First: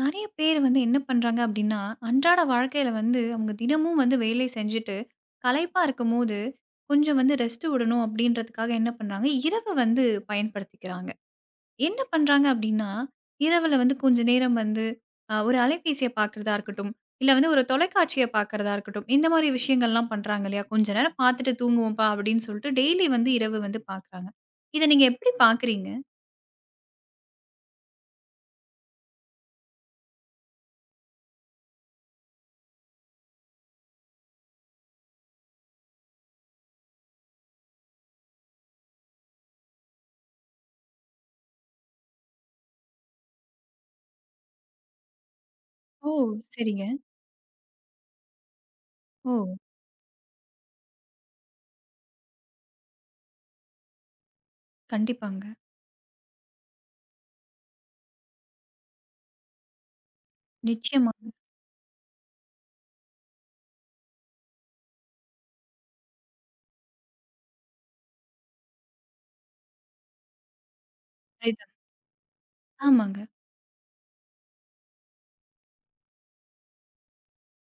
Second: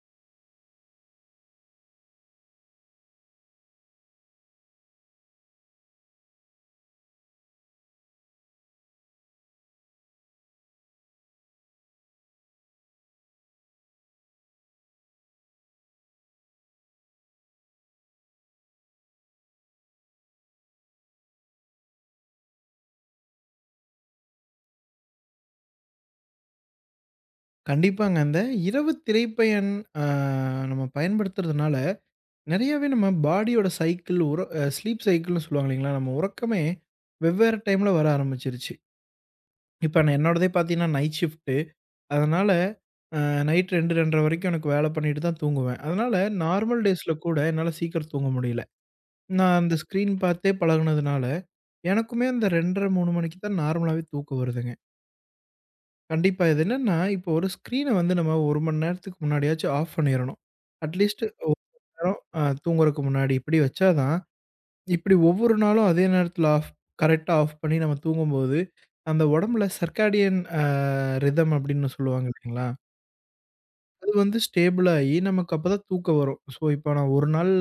நெறைய பேர் வந்து என்ன பண்றாங்க அப்டின்னா, அன்றாட வாழ்க்கையில வந்து அவங்க தினமும் வந்து வேலை செஞ்சுட்டு, களைப்பா இருக்கும்போது, கொஞ்சம் வந்து ரெஸ்ட் விடணும் அப்டின்றதுக்காக என்ன பண்றாங்க, இரவு வந்து பயன்படுத்திக்கிறாங்க. என்ன பண்றாங்க அப்டின்னா, இரவுல வந்து கொஞ்ச நேரம் வந்து ஒரு அலைபேசிய பார்க்குறதா இருக்கட்டும், இல்ல வந்து ஒரு தொலைக்காட்சிய பார்க்குறதா இருக்கட்டும், இந்த மாரி விஷயங்கள்லாம் பண்றாங்க இல்லையா? "கொஞ்ச நேரம் பார்த்துட்டு தூங்குவோம்ப்பா" அப்டின்னு சொல்லிட்டு டெய்லி வந்து இரவு வந்து பார்க்குறாங்க. இத நீங்க எப்டி பார்க்குறீங்க? கண்டிப்பாங்க. அந்த இரவு திரைப்பயன் அ நம்ம பயன்படுத்துறதுனால, நெறையாவே நம்ம பாடியோட சைக்கிள் உற அ ஸ்லீப் சைக்கிள்னு சொல்லுவாங்க இல்லைங்களா? நம்ம உறக்கமே வெவ்வேறு டைம்ல வர ஆரம்பிச்சிருச்சு. இப்ப நான் என்னோடதே பார்த்தீங்கன்னா, நைட் ஷிஃப்ட்டு. அதனால அ நைட் 2, 2:30 வரைக்கும் எனக்கு வேலை பண்ணிட்டு தான் தூங்குவேன். ஓ! அதனால நார்மல் சரிங்க. டேஸ்ல கூட என்னால சீக்கிரம் தூங்க முடியல. ஓ! நான் அந்த ஸ்க்ரீன் பார்த்தே பழகுனதுனால, எனக்குமே அந்த 2:30, 3 மணிக்கு தான் நார்மலாவே தூக்கம் வருதுங்க. கண்டிப்பாங்க. கண்டிப்பா. இது என்னன்னா, இப்போ ஒரு ஸ்க்ரீன வந்து நம்ம 1 மணி நேரத்துக்கு முன்னாடியாச்சும் ஆஃப் பண்ணிறணும். அட்லீஸ்ட் நிச்சயமாங்க. ஒரு நேரம் தூங்குறதுக்கு முன்னாடி இப்படி வச்சா தான், இப்படி ஒவ்வொரு நாளும் அதே நேரத்தில ஆஃப் கரெக்ட்டா ஆஃப் பண்ணி நம்ம தூங்கும்போது, அந்த உடம்புல சர்க்காடியன் ரிதம் அப்படின்னு சொல்லுவாங்க இல்லைங்களா? ஆமாங்க. அது வந்து ஸ்டேபிள் ஆயி நமக்கு அப்பதான் தூக்கம் வரும். ஸோ, இப்போ நான் ஒரு நாள்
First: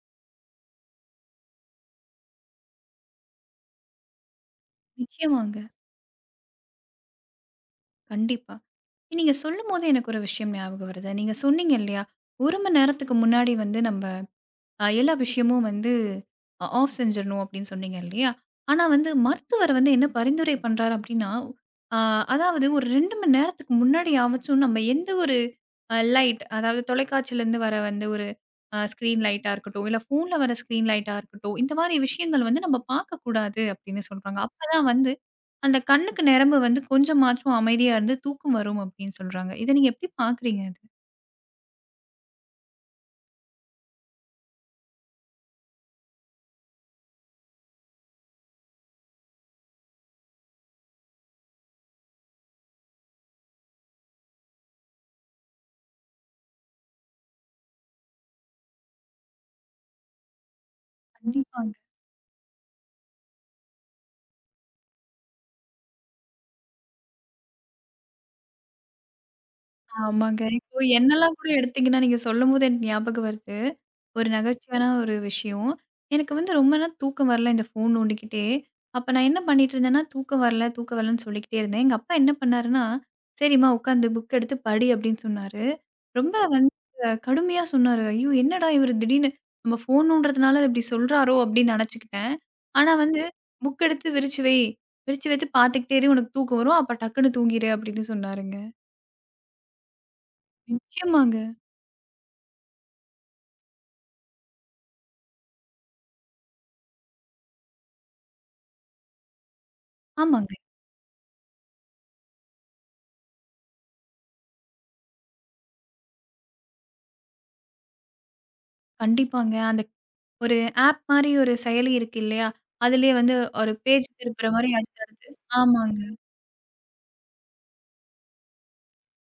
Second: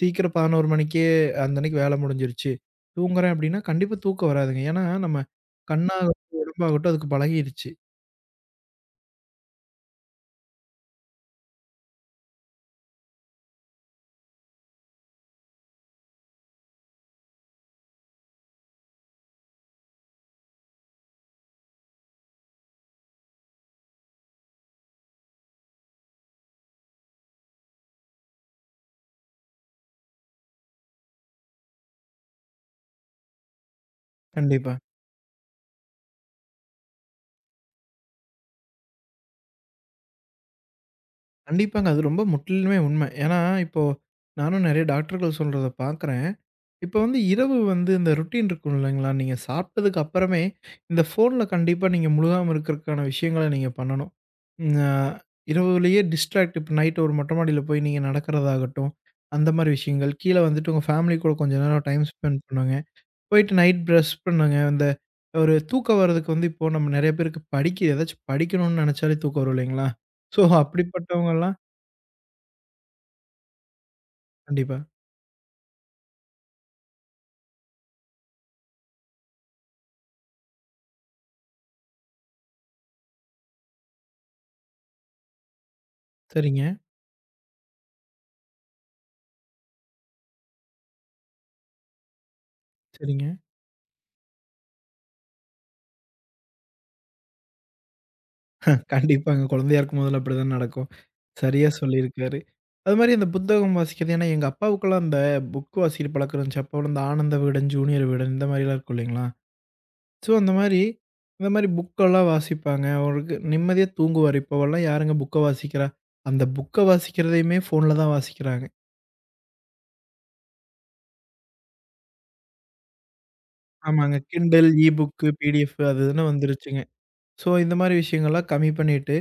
சீக்கிரம் 11 மணிக்கே அந்த அன்னைக்கு வேலை முடிஞ்சிருச்சு. தூங்குறேன் அப்படின்னா, கண்டிப்பா தூக்கம் வராதுங்க. ஏன்னா, நம்ம நிச்சயமாங்க. கண்ணாகட்டும், உடம்பாகட்டும் அதுக்கு பழகிருச்சு. கண்டிப்பா. நீங்க சொல்லும்போது எனக்கு ஒரு விஷயம் ஞாபகம் வருது. நீங்க சொன்னீங்க இல்லையா? 1 மணி நேரத்துக்கு முன்னாடி வந்து நம்ம எல்லா விஷயமும் வந்து ஆஃப் செஞ்சிரணும் அப்படின்னு சொன்னீங்க இல்லையா? ஆனா வந்து மருத்துவர் வந்து என்ன பரிந்துரை பண்றாரு அப்படின்னா, அ அதாவது ஒரு 2 மணி நேரத்துக்கு முன்னாடியாவச்சும் நம்ம எந்த ஒரு லைட் அதாவது தொலைக்காட்சியிலேருந்து வர வந்து ஒரு ஸ்க்ரீன் லைட்டா இருக்கட்டும், இல்ல ஃபோன்ல வர ஸ்க்ரீன் லைட்டா இருக்கட்டும், இந்த மாரி விஷயங்கள் வந்து நம்ம பார்க்கக்கூடாது அப்படின்னு சொல்றாங்க. கண்டிப்பா. அப்பதான் வந்து அந்த கண்ணுக்கு நரம்பு வந்து கொஞ்சமாச்சும் அமைதியா இருந்து தூக்கம் வரும் அப்படின்னு சொல்றாங்க. இத நீங்க எப்படி பார்க்குறீங்க அது? கண்டிப்பாங்க. அது ரொம்ப முற்றிலுமே உண்மை. ஏன்னா, இப்போ நானும் நெறைய டாக்டர்கள் சொல்றத பார்க்குறேன். இப்போ வந்து இரவு வந்து இந்த ரொட்டீன் இருக்கும் இல்லைங்களா? நீங்க சாப்பிட்டதுக்கு அப்புறமே, இந்த ஃபோன்ல கண்டிப்பா நீங்க முழுகாம இருக்கிறதுக்கான விஷயங்கள நீங்க பண்ணணும். ம் அ இரவுலயே டிஸ்ட்ராக்ட் இப்ப நைட் ஒரு மொட்டை மாடியில போய் நீங்க நடக்கிறதாகட்டும், அந்த மாரி விஷயங்கள். கீழ வந்துட்டு உங்க ஃபேமிலி கூட கொஞ்ச கண்டிப்பா. நேரம் டைம் ஸ்பெண்ட் பண்ணுங்க. போயிட்டு நைட் பிரஷ் பண்ணுங்க. இந்த ஒரு தூக்கம் வர்றதுக்கு வந்து இப்போ நம்ம நெறைய பேருக்கு படிக்க ஏதாச்சும் படிக்கணும்னு நெனைச்சாலே தூக்கம் வரும் இல்லைங்களா? ஸோ, ஆமாங்க. இப்போ என்னெல்லாம் கூட அப்படிப்பட்டவங்கலாம் எடுத்தீங்கன்னா, நீங்க சொல்லும்போது எனக்கு ஞாபகம் வருது. ஒரு கண்டிப்பா. நகைச்சுவையான ஒரு விஷயம். எனக்கு வந்து ரொம்ப நாள் தூக்கம் வரல இந்த ஃபோன் நோண்டிக்கிட்டே. அப்ப நான் என்ன பண்ணிட்டு இருந்தேன்னா, தூக்கம் வரல, தூக்கம் வரலன்னு சொல்லிக்கிட்டே இருந்தேன். எங்க அப்பா என்ன பண்ணாருன்னா, "சரிம்மா உட்காந்து புக் எடுத்து படி" அப்படின்னு சொன்னாரு. ரொம்ப சரிங்க, வந்து கடுமையா சொன்னாரு. ஐயோ! என்னடா இவரு திடீர்னு நம்ம ஃபோன் நோண்டுறதுனால இப்படி சொல்றாரோ அப்படின்னு நெனச்சுக்கிட்டேன். ஆனா வந்து சரிங்க. புக் எடுத்து விரிச்சு வை. விரிச்சு வச்சு பார்த்துக்கிட்டே இரு. உனக்கு தூக்கம் வரும். அப்ப டக்குன்னு தூங்கிரு அப்படின்னு சொன்னாருங்க. கண்டிப்பாங்க. குழந்தையா இருக்கும் போதெல்லாம் அப்படிதான் நடக்கும். நிச்சயமாங்க. சரியா சொல்லியிருக்காரு. அதுமாரி அந்த புத்தகம் வாசிக்கிறது ஏன்னா எங்க அப்பாவுக்கெல்லாம் அந்த புக் வாசிக்கிற பழக்கம் இருந்துச்சு. அப்போலாம் இந்த ஆனந்த விகடன், ஜூனியர் விகடன் இந்த மாரிலாம் இருக்கும் இல்லைங்களா? ஸோ, அந்த ஆமாங்க. மாரி இந்த மாரி புக்கெல்லாம் வாசிப்பாங்க. அவருக்கு நிம்மதியா தூங்குவாரு. இப்போவெல்லாம் யாருங்க புக்க வாசிக்கிறா? அந்த புக்க வாசிக்கிறதையுமே ஃபோன்ல தான் வாசிக்கிறாங்க. கண்டிப்பாங்க. அந்த ஒரு ஆப் மாரி ஒரு செயலி இருக்கு இல்லையா? அதிலேயே வந்து ஒரு பேஜ் ஆமாங்க. திருப்புற Kindle, மாரி அடுத்து, E-book, அடுத்து PDF அது ஆமாங்க. இதுன்னு வந்துருச்சுங்க. ஸோ, இந்த மாரி விஷயங்கள்லாம் கம்மி பண்ணிட்டு,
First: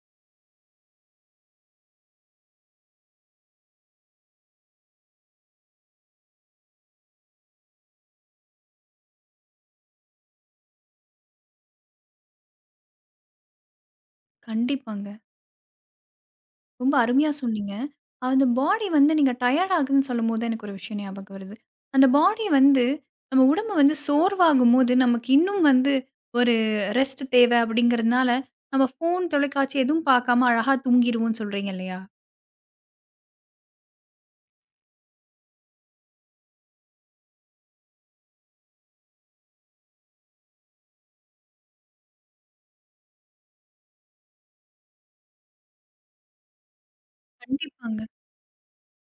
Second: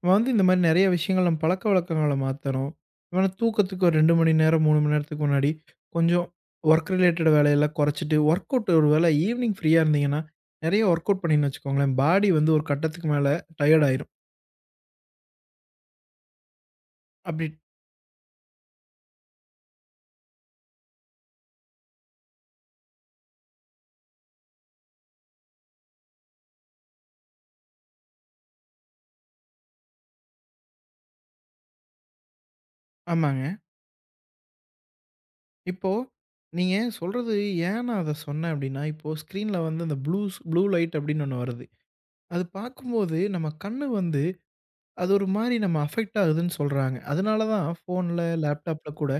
நம்ம வந்து இந்த மாரி நெறைய விஷயங்கள் நம்ம பழக்கவழக்கங்கள மாத்தணும். நம்ம தூக்கத்துக்கு ஒரு 2 மணி நேரம், 3 மணி நேரத்துக்கு முன்னாடி கொஞ்சம் ஒர்க் ரிலேட்டட் வேலையெல்லாம் கொறச்சிட்டு, ஒர்க் அவுட் ஒரு வேளை ஈவினிங் ஃப்ரீயா இருந்தீங்கன்னா, நெறைய ஒர்க் அவுட் பண்ணீங்கன்னு வச்சுக்கோங்களேன், பாடி வந்து ஒரு கட்டத்துக்கு மேல டயர்ட் ஆயிரும். கண்டிப்பாங்க. ரொம்ப அருமையா அப்படி சொன்னீங்க. அந்த பாடி வந்து நீங்க டயர்ட் ஆகுதுன்னு சொல்லும்போது எனக்கு ஒரு விஷயம் ஞாபகம் வருது. அந்த பாடி வந்து நம்ம உடம்பு வந்து சோர்வாகும்போது நமக்கு இன்னும் வந்து ஒரு ரெஸ்ட் தேவை அப்படிங்கிறதுனால, நம்ம ஃபோன், தொலைக்காட்சி எதுவும் பார்க்காம அழகா தூங்கிருவோம்ன்னு சொல்றீங்க இல்லையா? ஆமாங்க. இப்போ நீங்க சொல்றது ஏன் நான் அத சொன்னேன் அப்படின்னா, இப்போ ஸ்க்ரீன்ல வந்து அந்த ப்ளூ லைட் அப்படின்னு ஒண்ணு வருது. அது பாக்கும்போது நம்ம கண்ணு வந்து அது ஒரு மாரி நம்ம அஃபெக்ட் ஆகுதுன்னு சொல்றாங்க. அதனால தான் கண்டிப்பாங்க. ஃபோன்ல, லேப்டாப்ல கூட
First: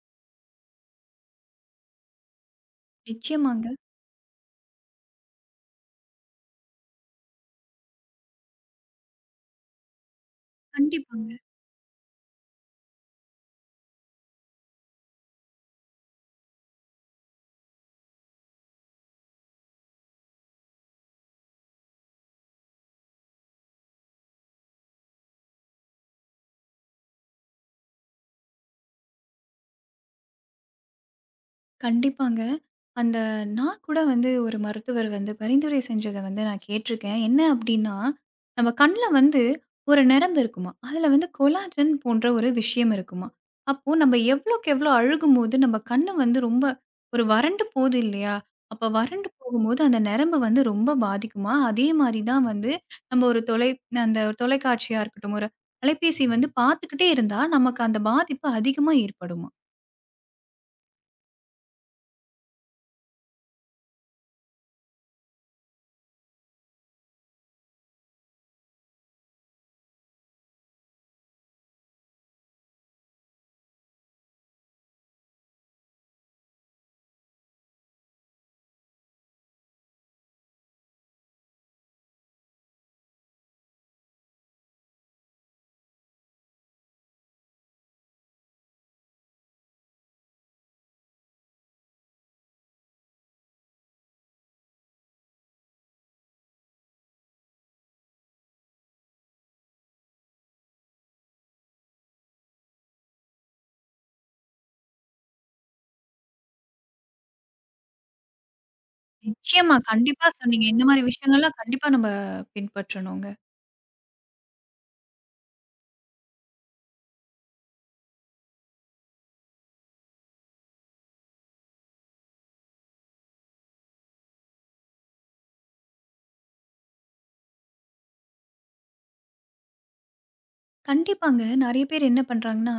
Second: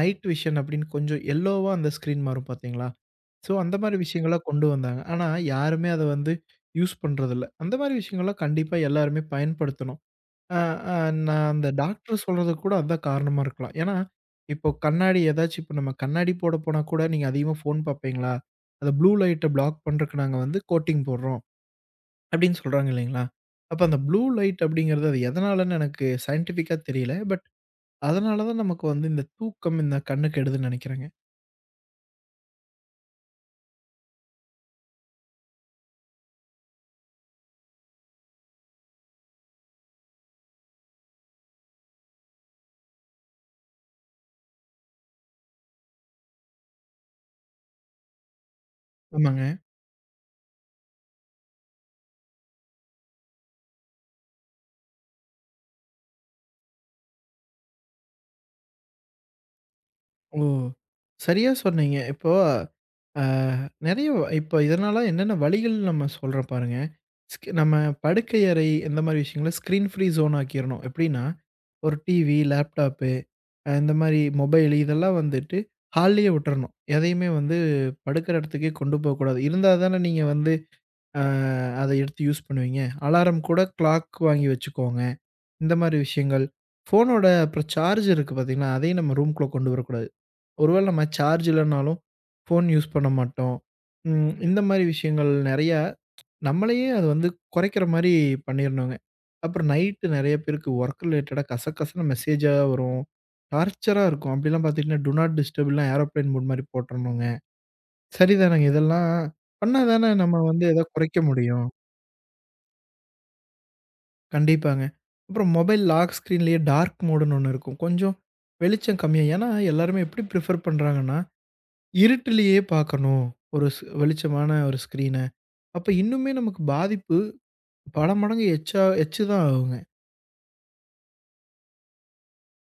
நைட் விஷன் அப்படின்னு கொஞ்சம் எல்லோவா அந்த ஸ்க்ரீன் மாறும் பார்த்தீங்களா? ஸோ நிச்சயமாங்க. அந்த மாரி விஷயங்கள கொண்டு வந்தாங்க. ஆனா யாருமே அத வந்து யூஸ் பண்றதில்ல. அந்த மாரி விஷயங்கள்லாம் கண்டிப்பா எல்லாருமே பயன்படுத்தணும். அ அ கண்டிப்பாங்க. நான் அந்த டாக்டர் சொல்றதுக்கு கூட அதான் காரணமா இருக்கலாம். ஏன்னா, இப்போ கண்ணாடி ஏதாச்சும் இப்போ நம்ம கண்ணாடி போட போனா கூட, "நீங்க அதிகமா ஃபோன் பார்ப்பீங்களா? அந்த ப்ளூ லைட்ட பிளாக் பண்றதுக்கு நாங்க வந்து கோட்டிங் போடுறோம்." அப்படின்னு சொல்றாங்க இல்லைங்களா? அப்ப அந்த ப்ளூ லைட் அப்படிங்கிறது அது எதனாலன்னு எனக்கு சயன்டிஃபிக்கா தெரியல. பட் அதனால தான் நமக்கு வந்து இந்த தூக்கம், இந்த கண்ணு கெடுதுன்னு நெனைக்கிறேங்க. கண்டிப்பாங்க. அந்த நான் கூட வந்து ஒரு மருத்துவர் வந்து பரிந்துரை செஞ்சத வந்து நான் கேட்டுருக்கேன். என்ன அப்டின்னா, நம்ம கண்ல வந்து ஒரு நரம்பு இருக்குமா, அதுல வந்து கொலாஜன் போன்ற ஒரு விஷயம் இருக்குமா. அப்போ நம்ம எவ்வளோக்கு எவ்வளோ அழுகும்போது நம்ம கண்ணு வந்து ரொம்ப ஒரு வறண்டு போகுது இல்லையா? அப்ப வறண்டு ஆமாங்க. போகும்போது அந்த நரம்பு வந்து ரொம்ப பாதிக்குமா. அதே மாரி தான் வந்து நம்ம ஒரு அந்த தொலைக்காட்சியா இருக்கட்டும், ஒரு அலைபேசி வந்து பார்த்துக்கிட்டே இருந்தா நமக்கு அந்த பாதிப்பு அதிகமா ஏற்படுமா? ஓ! சரியா சொன்னீங்க. இப்போ அ நெறைய இப்போ இதனால என்னென்ன வழிகள் நம்ம சொல்றோம் பாருங்க. நம்ம படுக்கை அறை இந்த மாரி விஷயங்கள ஸ்க்ரீன் ஃப்ரீ ஜோன் ஆக்கிரணும். எப்படின்னா, ஒரு டிவி, லேப்டாப்பு இந்த மாரி மொபைலு இதெல்லாம் வந்துட்டு ஹால்லயே விட்டுறணும். எதையுமே வந்து படுக்கிற இடத்துக்கே கொண்டு போகக்கூடாது. இருந்தா தானே நீங்க வந்து அ அத எடுத்து யூஸ் பண்ணுவீங்க. அலாரம் கூட கிளாக் வாங்கி வச்சுக்கோங்க. இந்த மாரி விஷயங்கள். ஃபோனோட அப்புறம் சார்ஜ் இருக்கு பார்த்தீங்களா, அதையும் நம்ம ரூம்குள்ள கொண்டு வரக்கூடாது. ஒருவேள நம்ம சார்ஜ் இல்லனாலும் ஃபோன் யூஸ் பண்ண மாட்டோம். இந்த மாரி விஷயங்கள் நெறையா நம்மளையே அது வந்து குறைக்கிற மாரி பண்ணிறணுங்க. அப்புறம் நைட்டு நெறைய பேருக்கு ஒர்க் ரிலேட்டடா கசகசன்னு மெசேஜா வரும். டார்ச்சரா இருக்கும். அப்படிலாம் பார்த்தீங்கன்னா, டூ நாட் டிஸ்டர்ப்லாம் ஏரோப்ளேன் மோட் மாரி போட்டுறணுங்க. சரிதானங்க. இதெல்லாம் நிச்சயமா. பண்ணா தானே கண்டிப்பா நம்ம வந்து சொன்னீங்க. ஏதா இந்த மாரி குறைக்க விஷயங்கள்லாம் முடியும். கண்டிப்பா நம்ம பின்பற்றணுங்க. கண்டிப்பாங்க. அப்புறம் மொபைல் லாக் ஸ்க்ரீன்லேயே டார்க் மோடுன்னு ஒண்ணு இருக்கும். கொஞ்சம் வெளிச்சம் கம்மியா ஏன்னா, எல்லாருமே எப்படி ப்ரிஃபர் பண்றாங்கன்னா, இருட்டிலேயே பார்க்கணும். ஒரு ஸ் வெளிச்சமான ஒரு ஸ்க்ரீன. அப்ப இன்னுமே நமக்கு பாதிப்பு பல மடங்கு எச்சு தான் ஆகுங்க. கண்டிப்பாங்க. நெறைய பேர் என்ன பண்றாங்கன்னா,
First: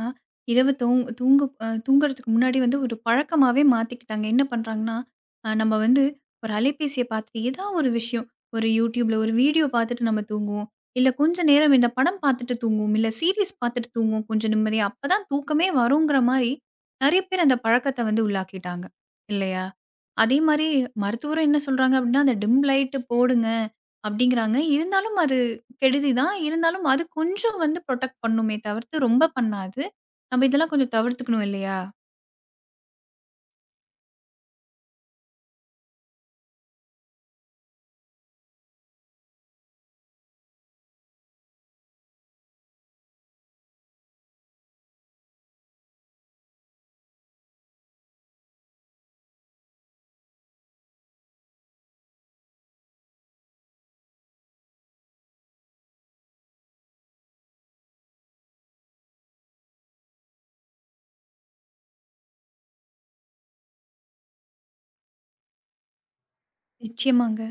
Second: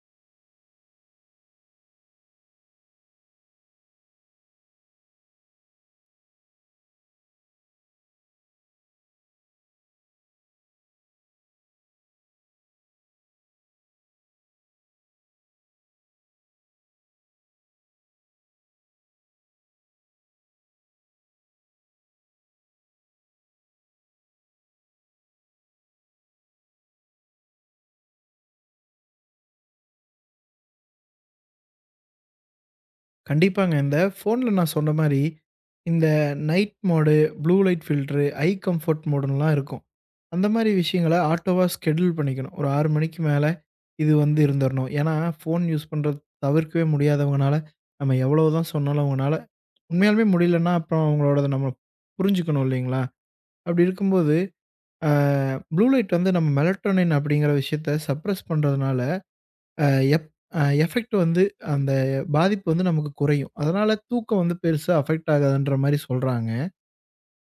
இரவு தூங்கு தூங்குறதுக்கு முன்னாடி வந்து ஒரு பழக்கமாவே மாத்திக்கிட்டாங்க. என்ன பண்றாங்கன்னா, நம்ம வந்து ஒரு அலைபேசிய பார்த்துட்டு ஏதா ஒரு விஷயம், ஒரு YouTubeல ஒரு வீடியோ பார்த்துட்டு நம்ம தூங்குவோம். இல்ல கொஞ்ச நேரம் இந்த படம் பார்த்துட்டு தூங்குவோம். இல்ல சீரிஸ் பார்த்துட்டு தூங்குவோம் கொஞ்சம் நிம்மதியா. அப்பதான் தூக்கமே வருங்கிற மாரி நெறைய பேர் அந்த பழக்கத்த வந்து உள்ளாக்கிட்டாங்க. இல்லையா? அதே மாரி மருத்துவரும் என்ன சொல்றாங்க அப்டின்னா, அந்த டிம் லைட் போடுங்க அப்டிங்கிறாங்க. இருந்தாலும் அது கெடுதி தான். இருந்தாலும் அது கொஞ்சம் வந்து புரொடெக்ட் பண்ணுமே தவிர்த்து, ரொம்ப பண்ணாது. நம்ம இதெல்லாம் கொஞ்சம் தவிர்த்துக்கணும் இல்லையா? கண்டிப்பாங்க. இந்த ஃபோன்ல நான் சொன்ன மாரி, இந்த night mode, blue light filter, eye comfort மோடுன்னுலாம் இருக்கும். அந்த மாரி விஷயங்கள ஆட்டோவா ஸ்கெட்யூல் பண்ணிக்கணும். ஒரு 6 மணிக்கு மேல இது வந்து இருந்துரணும். ஏன்னா, ஃபோன் யூஸ் பண்றது தவிர்க்கவே முடியாதவங்கனால, நம்ம எவ்வளவு தான் சொன்னாலும் அவங்கனால உண்மையாலுமே முடியலன்னா, அப்புறம் அவங்களோடத நம்ம புரிஞ்சுக்கணும் இல்லைங்களா? அப்படி இருக்கும்போது, அ ப்ளூ லைட் வந்து நம்ம மெலட்டோனின் அப்படிங்கிற விஷயத்த சப்ரஸ் பண்றதுனால, அ எப் அ எஃபெக்ட் வந்து அந்த பாதிப்பு வந்து நமக்கு குறையும். அதனால தூக்கம் வந்து பெருசா அஃபெக்ட் ஆகாதுன்ற மாரி சொல்றாங்க. நிச்சயமாங்க.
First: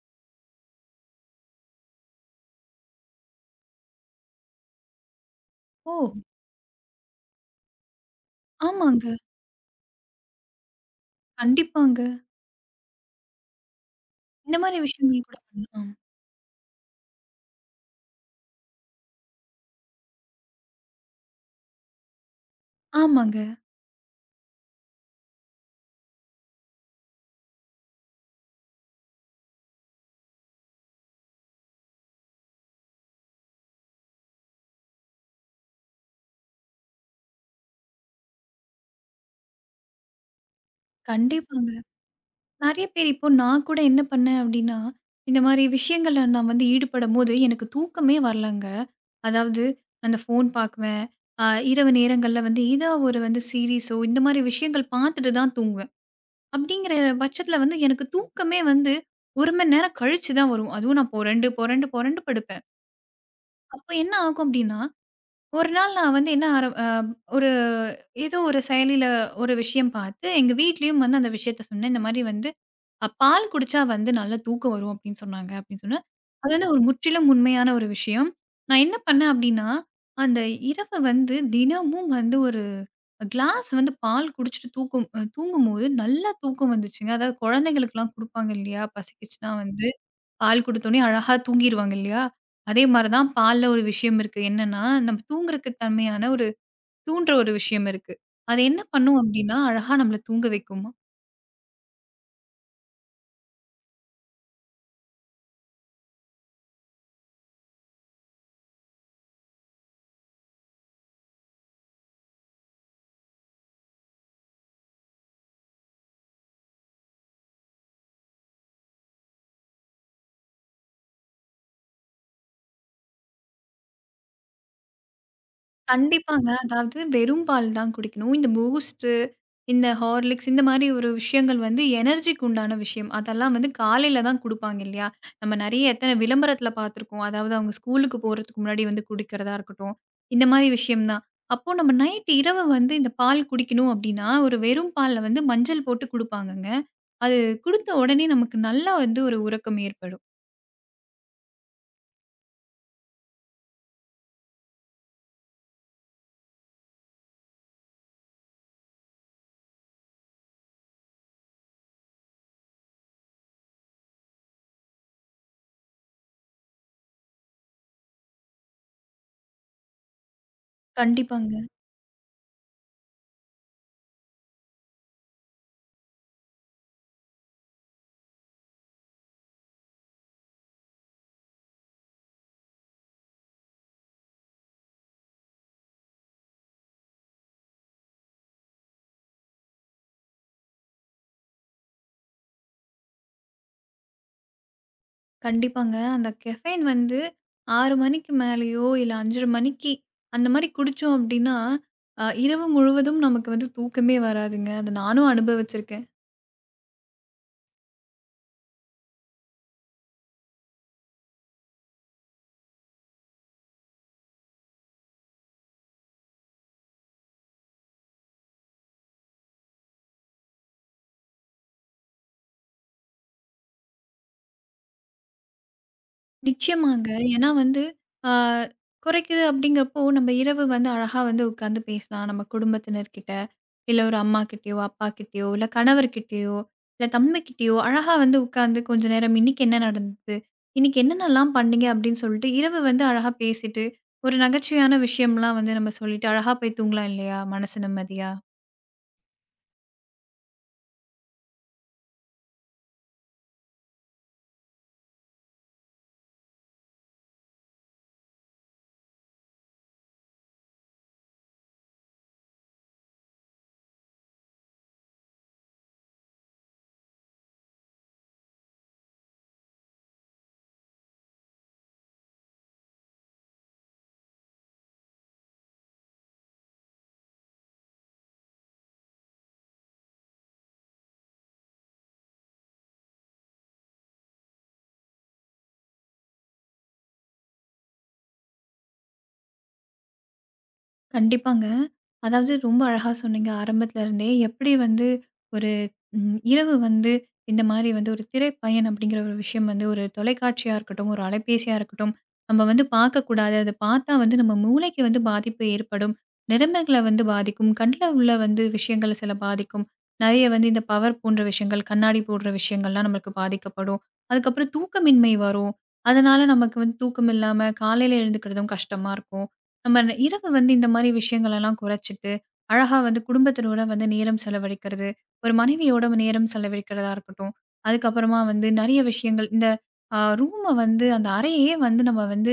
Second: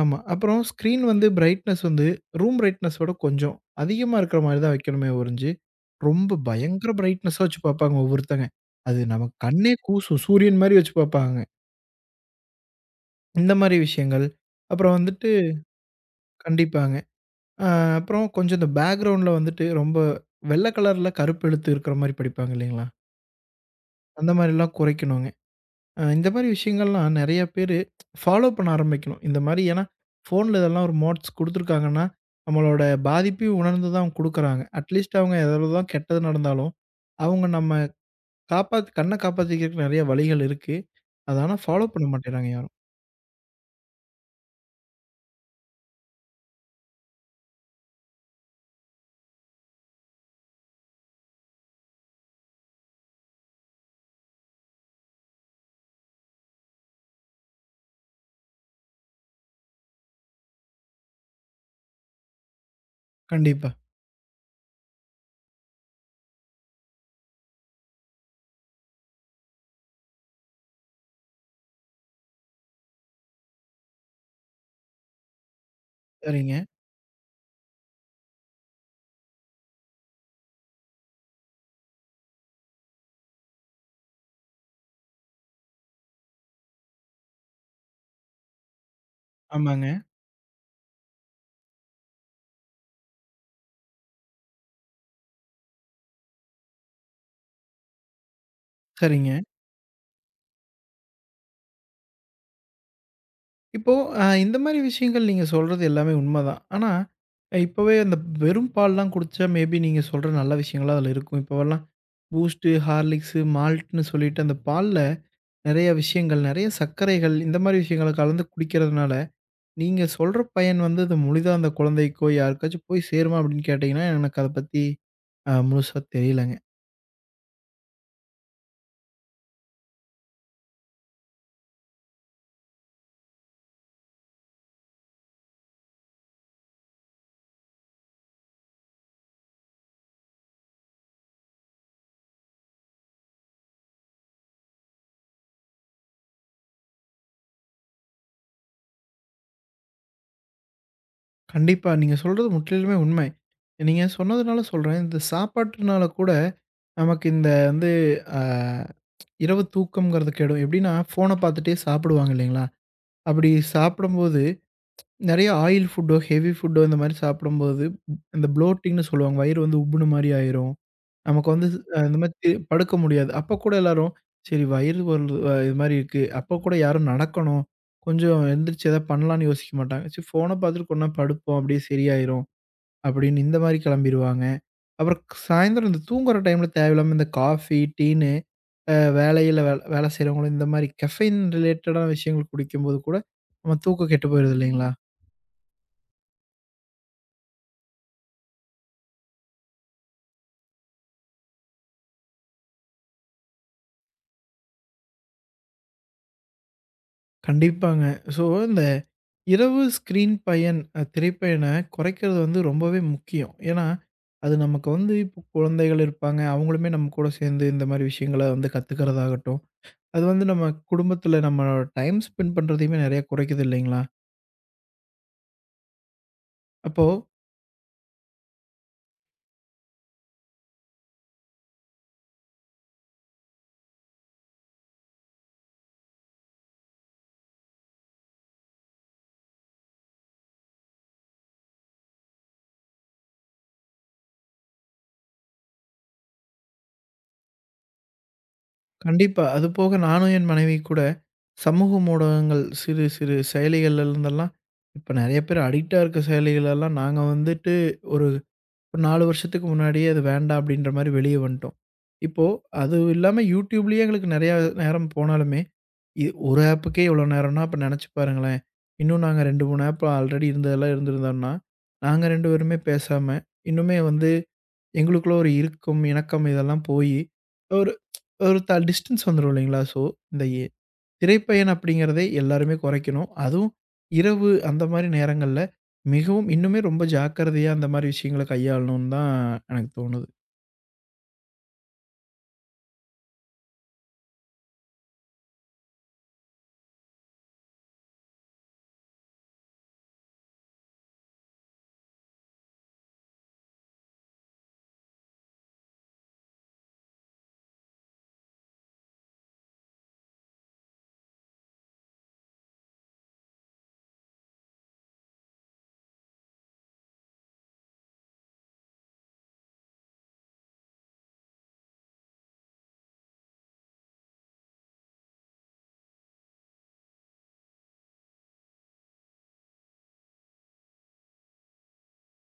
ஆமா. அப்புறம் ஸ்க்ரீன் வந்து பிரைட்னஸ் வந்து ரூம் பிரைட்னஸோட கொஞ்சம் அதிகமா இருக்கிற மாரி தான் வைக்கணுமே ஒழிஞ்சு, ஓ! ரொம்ப பயங்கர பிரைட்னஸா வச்சு பார்ப்பாங்க ஒவ்வொருத்தங்க. அது ஆமாங்க. நமக்கு கண்ணே கூசும். சூரியன் மாரி வச்சு பார்ப்பாங்க. கண்டிப்பாங்க. இந்த மாரி விஷயங்கள். இந்த மாரி அப்புறம் விஷயங்கள் வந்துட்டு கூட பண்ணலாம். கண்டிப்பாங்க. அ அப்புறம் கொஞ்சம் இந்த பேக்கிரவுண்ட்ல வந்துட்டு ரொம்ப வெள்ள கலர்ல கருப்பு எழுத்து இருக்கிற மாரி படிப்பாங்க இல்லைங்களா? ஆமாங்க. அந்த மாரிலாம் குறைக்கணுங்க. இந்த மாரி விஷயங்கள்லாம் நெறைய பேரு ஃபாலோ பண்ண ஆரம்பிக்கணும். இந்த மாரி ஏன்னா, ஃபோன்ல இதெல்லாம் ஒரு மோட்ஸ் குடுத்துருக்காங்கன்னா, நம்மளோட பாதிப்பையும் உணர்ந்து தான் குடுக்குறாங்க. அட்லீஸ்ட் அவங்க எவ்வளோ தான் கெட்டது நடந்தாலும், அவங்க நம்ம கண்ண காப்பாத்திக்கிறதுக்கு நெறைய வழிகள் இருக்கு. அத ஆனா கண்டிப்பாங்க. ஃபாலோ பண்ண மாட்டேங்கிறாங்க யாரும். நெறைய பேர் இப்போ நான் கூட என்ன பண்ணேன் அப்டின்னா, இந்த மாரி விஷயங்கள்ல நான் வந்து ஈடுபடும்போது எனக்கு தூக்கமே வரலங்க. அதாவது அந்த ஃபோன் பாக்குவேன். அ இரவு நேரங்கள்ல வந்து ஏதா ஒரு வந்து சீரிஸோ இந்த மாரி விஷயங்கள் பாத்துட்டு தான் தூங்குவேன். அப்படிங்கிற பட்சத்தில வந்து எனக்கு தூக்கமே வந்து 1 மணி நேரம் கழிச்சு தான் வரும். அதுவும் நான் புரண்டு, புரண்டு, புரண்டு படுப்பேன். கண்டிப்பா. அப்ப என்ன ஆகும் அப்படின்னா, ஒரு நாள் நான் வந்து என்ன ஆர அ ஒரு ஏதோ ஒரு செயலியில ஒரு விஷயம் பார்த்து, எங்க வீட்லயும் வந்து அந்த விஷயத்த சொன்னேன். இந்த மாரி வந்து பால் குடிச்சா வந்து நல்லா தூக்கம் வரும் அப்படின்னு சொன்னாங்க அப்படின்னு சொன்னேன். அது சரிங்க. வந்து ஒரு முற்றிலும் உண்மையான ஒரு விஷயம். நான் என்ன பண்ணேன் அப்படின்னா, அந்த இரவு வந்து தினமும் வந்து ஒரு கிளாஸ் வந்து பால் குடிச்சுட்டு தூக்கும் அ தூங்கும்போது நல்லா தூக்கம் வந்துச்சுங்க. அதாவது குழந்தைகளுக்கெல்லாம் குடுப்பாங்க இல்லையா? பசிக்குச்சுன்னா வந்து ஆமாங்க. பால் குடுத்தோனே அழகா தூங்கிருவாங்க இல்லையா? அதே மாரி தான் பால்ல ஒரு விஷயம் இருக்கு. என்னன்னா, நம்ம தூங்குறக்கு தன்மையான ஒரு தூண்டுற ஒரு விஷயம் இருக்கு. அது என்ன பண்ணும் சரிங்க. அப்படின்னா, அழகா நம்மள தூங்க வைக்கும். இப்போ அ இந்த மாரி விஷயங்கள் நீங்க சொல்றது எல்லாமே உண்மதான். ஆனா, இப்பவே அந்த வெறும் பால்லாம் குடிச்சா மேபி நீங்க சொல்ற நல்ல விஷயங்கள்லாம் அதுல இருக்கும். இப்போவெல்லாம் பூஸ்ட்டு, ஹார்லிக்ஸு, மால்ட்ன்னு சொல்லிட்டு அந்த பால்ல நெறைய விஷயங்கள், நெறைய சர்க்கரைகள் இந்த மாரி விஷயங்கள கலந்து குடிக்கிறதுனால, நீங்க சொல்ற பயன் வந்து அது முழுதா அந்த குழந்தைக்கோ, யாருக்காச்சும் போய் சேருமா அப்படின்னு கேட்டீங்கன்னா, எனக்கு அத பத்தி முழுசா கண்டிப்பாங்க. தெரியலங்க. அதாவது வெறும் பால் தான் குடிக்கணும். இந்த பூஸ்ட்டு, இந்த ஹார்லிக்ஸ் இந்த மாரி ஒரு விஷயங்கள் வந்து எனர்ஜிக்கு உண்டான விஷயம். அதெல்லாம் வந்து காலையில தான் குடுப்பாங்க இல்லையா? நம்ம நெறைய எத்தன விளம்பரத்தில பார்த்துருக்கோம். அதாவது அவங்க ஸ்கூலுக்கு போறதுக்கு முன்னாடி வந்து குடிக்கிறதா இருக்கட்டும். இந்த மாரி விஷயம் தான். அப்போ நம்ம நைட் இரவு வந்து இந்த பால் குடிக்கணும் அப்டின்னா, ஒரு வெறும் பால்ல வந்து மஞ்சள் போட்டு குடுப்பாங்கங்க. அது குடுத்த உடனே நமக்கு நல்லா வந்து ஒரு உறக்கம் ஏற்படும். கண்டிப்பா நீங்க சொல்றது முற்றிலுமே உண்மை. நீங்க சொன்னதுனால சொல்றேன். இந்த சாப்பாட்டுனால கூட நமக்கு இந்த வந்து அ இரவு தூக்கம்ங்கிறது கெடும். எப்படின்னா ஃபோன பார்த்துட்டே சாப்பிடுவாங்க இல்லைங்களா? அப்படி சாப்பிடும்போது நெறைய ஆயில் ஃபுட்டோ, ஹெவி ஃபுட்டோ இந்த மாரி சாப்பிடும்போது, இந்த ப்ளோட்டிங்ன்னு சொல்லுவாங்க. வயிறு வந்து உப்புன மாரி ஆயிரும். நமக்கு கண்டிப்பாங்க. வந்து இந்த மாரி படுக்க முடியாது. அப்ப கூட எல்லாரும், சரி வயிறு வலு அ இது மாரி இருக்கு. அப்ப கூட யாரும் நடக்கணும். கொஞ்சம் எந்திரிச்சு எதாவது பண்ணலான்னு யோசிக்க மாட்டாங்க. சரி ஃபோன பார்த்துட்டு கொஞ்ச நேரம் படுப்போம். அப்படியே சரியாயிரும். அப்படின்னு இந்த மாரி கிளம்பிருவாங்க. அப்புறம் சாயந்தரம் இந்த தூங்குற டைம்ல தேவையில்லாம இந்த காஃபி, டீன்னு வேலையில வேலை செய்றவங்களும் இந்த மாரி கெஃபைன் ரிலேட்டடான விஷயங்கள் குடிக்கும்போது கூட நம்ம தூக்கம் கெட்டு போயிருது இல்லைங்களா? கண்டிப்பாங்க. அந்த கெஃபைன் வந்து 6 மணிக்கு மேலேயோ, இல்ல 5:30 மணிக்கு அந்த மாரி குடிச்சோம் அப்டின்னா, இரவு முழுவதும் நமக்கு வந்து தூக்கமே வராதுங்க. அத நானும் அனுபவிச்சிருக்கேன். கண்டிப்பாங்க. ஸோ, இந்த இரவு ஸ்க்ரீன் பயன் அ திரைப்பயன குறைக்கிறது வந்து ரொம்பவே முக்கியம். ஏன்னா, அது நமக்கு வந்து இப்போ குழந்தைகள் இருப்பாங்க. அவங்களுமே நம்ம கூட சேர்ந்து இந்த மாரி விஷயங்கள வந்து கத்துக்கிறதாகட்டும், அது வந்து நம்ம குடும்பத்தில நம்ம டைம் ஸ்பெண்ட் பண்ணுறதையுமே நெறைய குறைக்குது இல்லைங்களா? அப்போ நிச்சயமாங்க. ஏன்னா வந்து, ஆ குறைக்குது அப்படிங்கிறப்போ, நம்ம இரவு வந்து அழகா வந்து உட்காந்து பேசலாம். நம்ம குடும்பத்தினர்கிட்ட, இல்ல ஒரு அம்மாகிட்டயோ, அப்பாகிட்டயோ, இல்ல கணவர்கிட்டயோ, இல்ல தம்பிகிட்டயோ அழகா வந்து உட்காந்து கொஞ்ச நேரம் இன்னைக்கு என்ன நடந்தது? இன்னைக்கு என்னென்னலாம் பண்ணீங்க? அப்படின்னு சொல்லிட்டு இரவு வந்து அழகா பேசிட்டு, ஒரு நகைச்சுவையான விஷயம்லாம் வந்து நம்ம சொல்லிட்டு அழகா போய் தூங்கலாம் இல்லையா? மனசு நிம்மதியா. கண்டிப்பா. அது போக நானும் என் மனைவி கூட சமூக ஊடகங்கள் சிறு சிறு செயலிகள்ல இருந்தெல்லாம் இப்போ நெறைய பேர் அடிக்ட்டா இருக்க செயலிகளெல்லாம் நாங்க வந்துட்டு ஒரு ஒரு 4 வருஷத்துக்கு முன்னாடியே அது வேண்டாம் அப்படின்ற மாரி வெளிய வந்துட்டோம். இப்போ அது இல்லாம YouTubeலயே எங்களுக்கு நெறையா நேரம் போனாலுமே, இது ஒரு ஆப்புக்கே இவ்வளோ நேரம்னா, அப்ப நெனச்சு பாருங்களேன். இன்னும் நாங்க 2, 3 ஆப் ஆல்ரெடி இருந்ததெல்லாம் இருந்திருந்தோம்னா, நாங்க 2 பேருமே பேசாம, இன்னுமே வந்து எங்களுக்குள்ள ஒரு இறுக்கம், இணக்கம் இதெல்லாம் போயி, ஒரு ஒரு த டிஸ்டன்ஸ் வந்துரும் இல்லைங்களா? ஸோ, இந்த எ திரைப்பயன் அப்படிங்கிறதே எல்லாருமே குறைக்கணும். அதுவும் இரவு அந்த மாரி நேரங்கள்ல மிகவும் இன்னுமே ரொம்ப ஜாக்கிரதையா அந்த மாரி விஷயங்கள கையாளணும்னு தான் எனக்கு தோணுது. கண்டிப்பாங்க. அதாவது ரொம்ப அழகா சொன்னீங்க. ஆரம்பத்துல இருந்தே எப்படி வந்து ஒரு இரவு வந்து இந்த மாரி வந்து ஒரு திரைப்பயன் அப்படிங்கிற ஒரு விஷயம் வந்து ஒரு தொலைக்காட்சியா இருக்கட்டும், ஒரு அலைபேசியா இருக்கட்டும், நம்ம வந்து பார்க்கக்கூடாது. அத பார்த்தா வந்து நம்ம மூளைக்கு வந்து பாதிப்பு ஏற்படும். நரம்புகள வந்து பாதிக்கும். கண்ல உள்ள வந்து விஷயங்கள் சில பாதிக்கும். நெறைய வந்து இந்த பவர் போன்ற விஷயங்கள், கண்ணாடி போடுற விஷயங்கள்லாம் நம்மளுக்கு பாதிக்கப்படும். அதுக்கப்புறம் தூக்கமின்மை வரும். அதனால நமக்கு வந்து தூக்கம் இல்லாம காலையில எழுந்துக்கிறதும் கஷ்டமா இருக்கும். நம்ம இரவு வந்து இந்த மாதிரி விஷயங்கள் எல்லாம் குறைச்சிட்டு அழகா வந்து குடும்பத்தினோட வந்து நேரம் செலவழிக்கிறது ஒரு மனைவியோட நேரம் செலவழிக்கிறதா இருக்கட்டும் அதுக்கப்புறமா வந்து நிறைய விஷயங்கள் இந்த ரூமை வந்து அந்த அறையே வந்து நம்ம வந்து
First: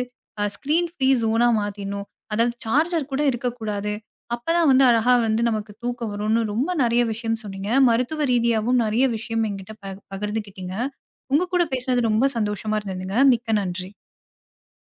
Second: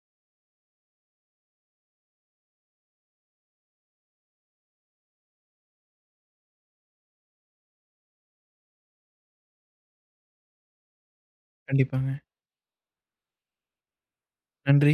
ஸ்க்ரீன் ஃப்ரீ ஜோனா மாத்திடணும். அதாவது சார்ஜர் கூட இருக்கக்கூடாது. அப்பதான் வந்து அழகா வந்து நமக்கு தூக்கம் வரும்னு ரொம்ப நிறைய விஷயம் சொன்னீங்க, மருத்துவ ரீதியாவும் நிறைய விஷயம் என்கிட்ட பகிர்ந்துக்கிட்டீங்க. உங்க கூட பேசுனது கண்டிப்பாங்க. ரொம்ப சந்தோஷமா இருந்ததுங்க. மிக்க நன்றி. நன்றி.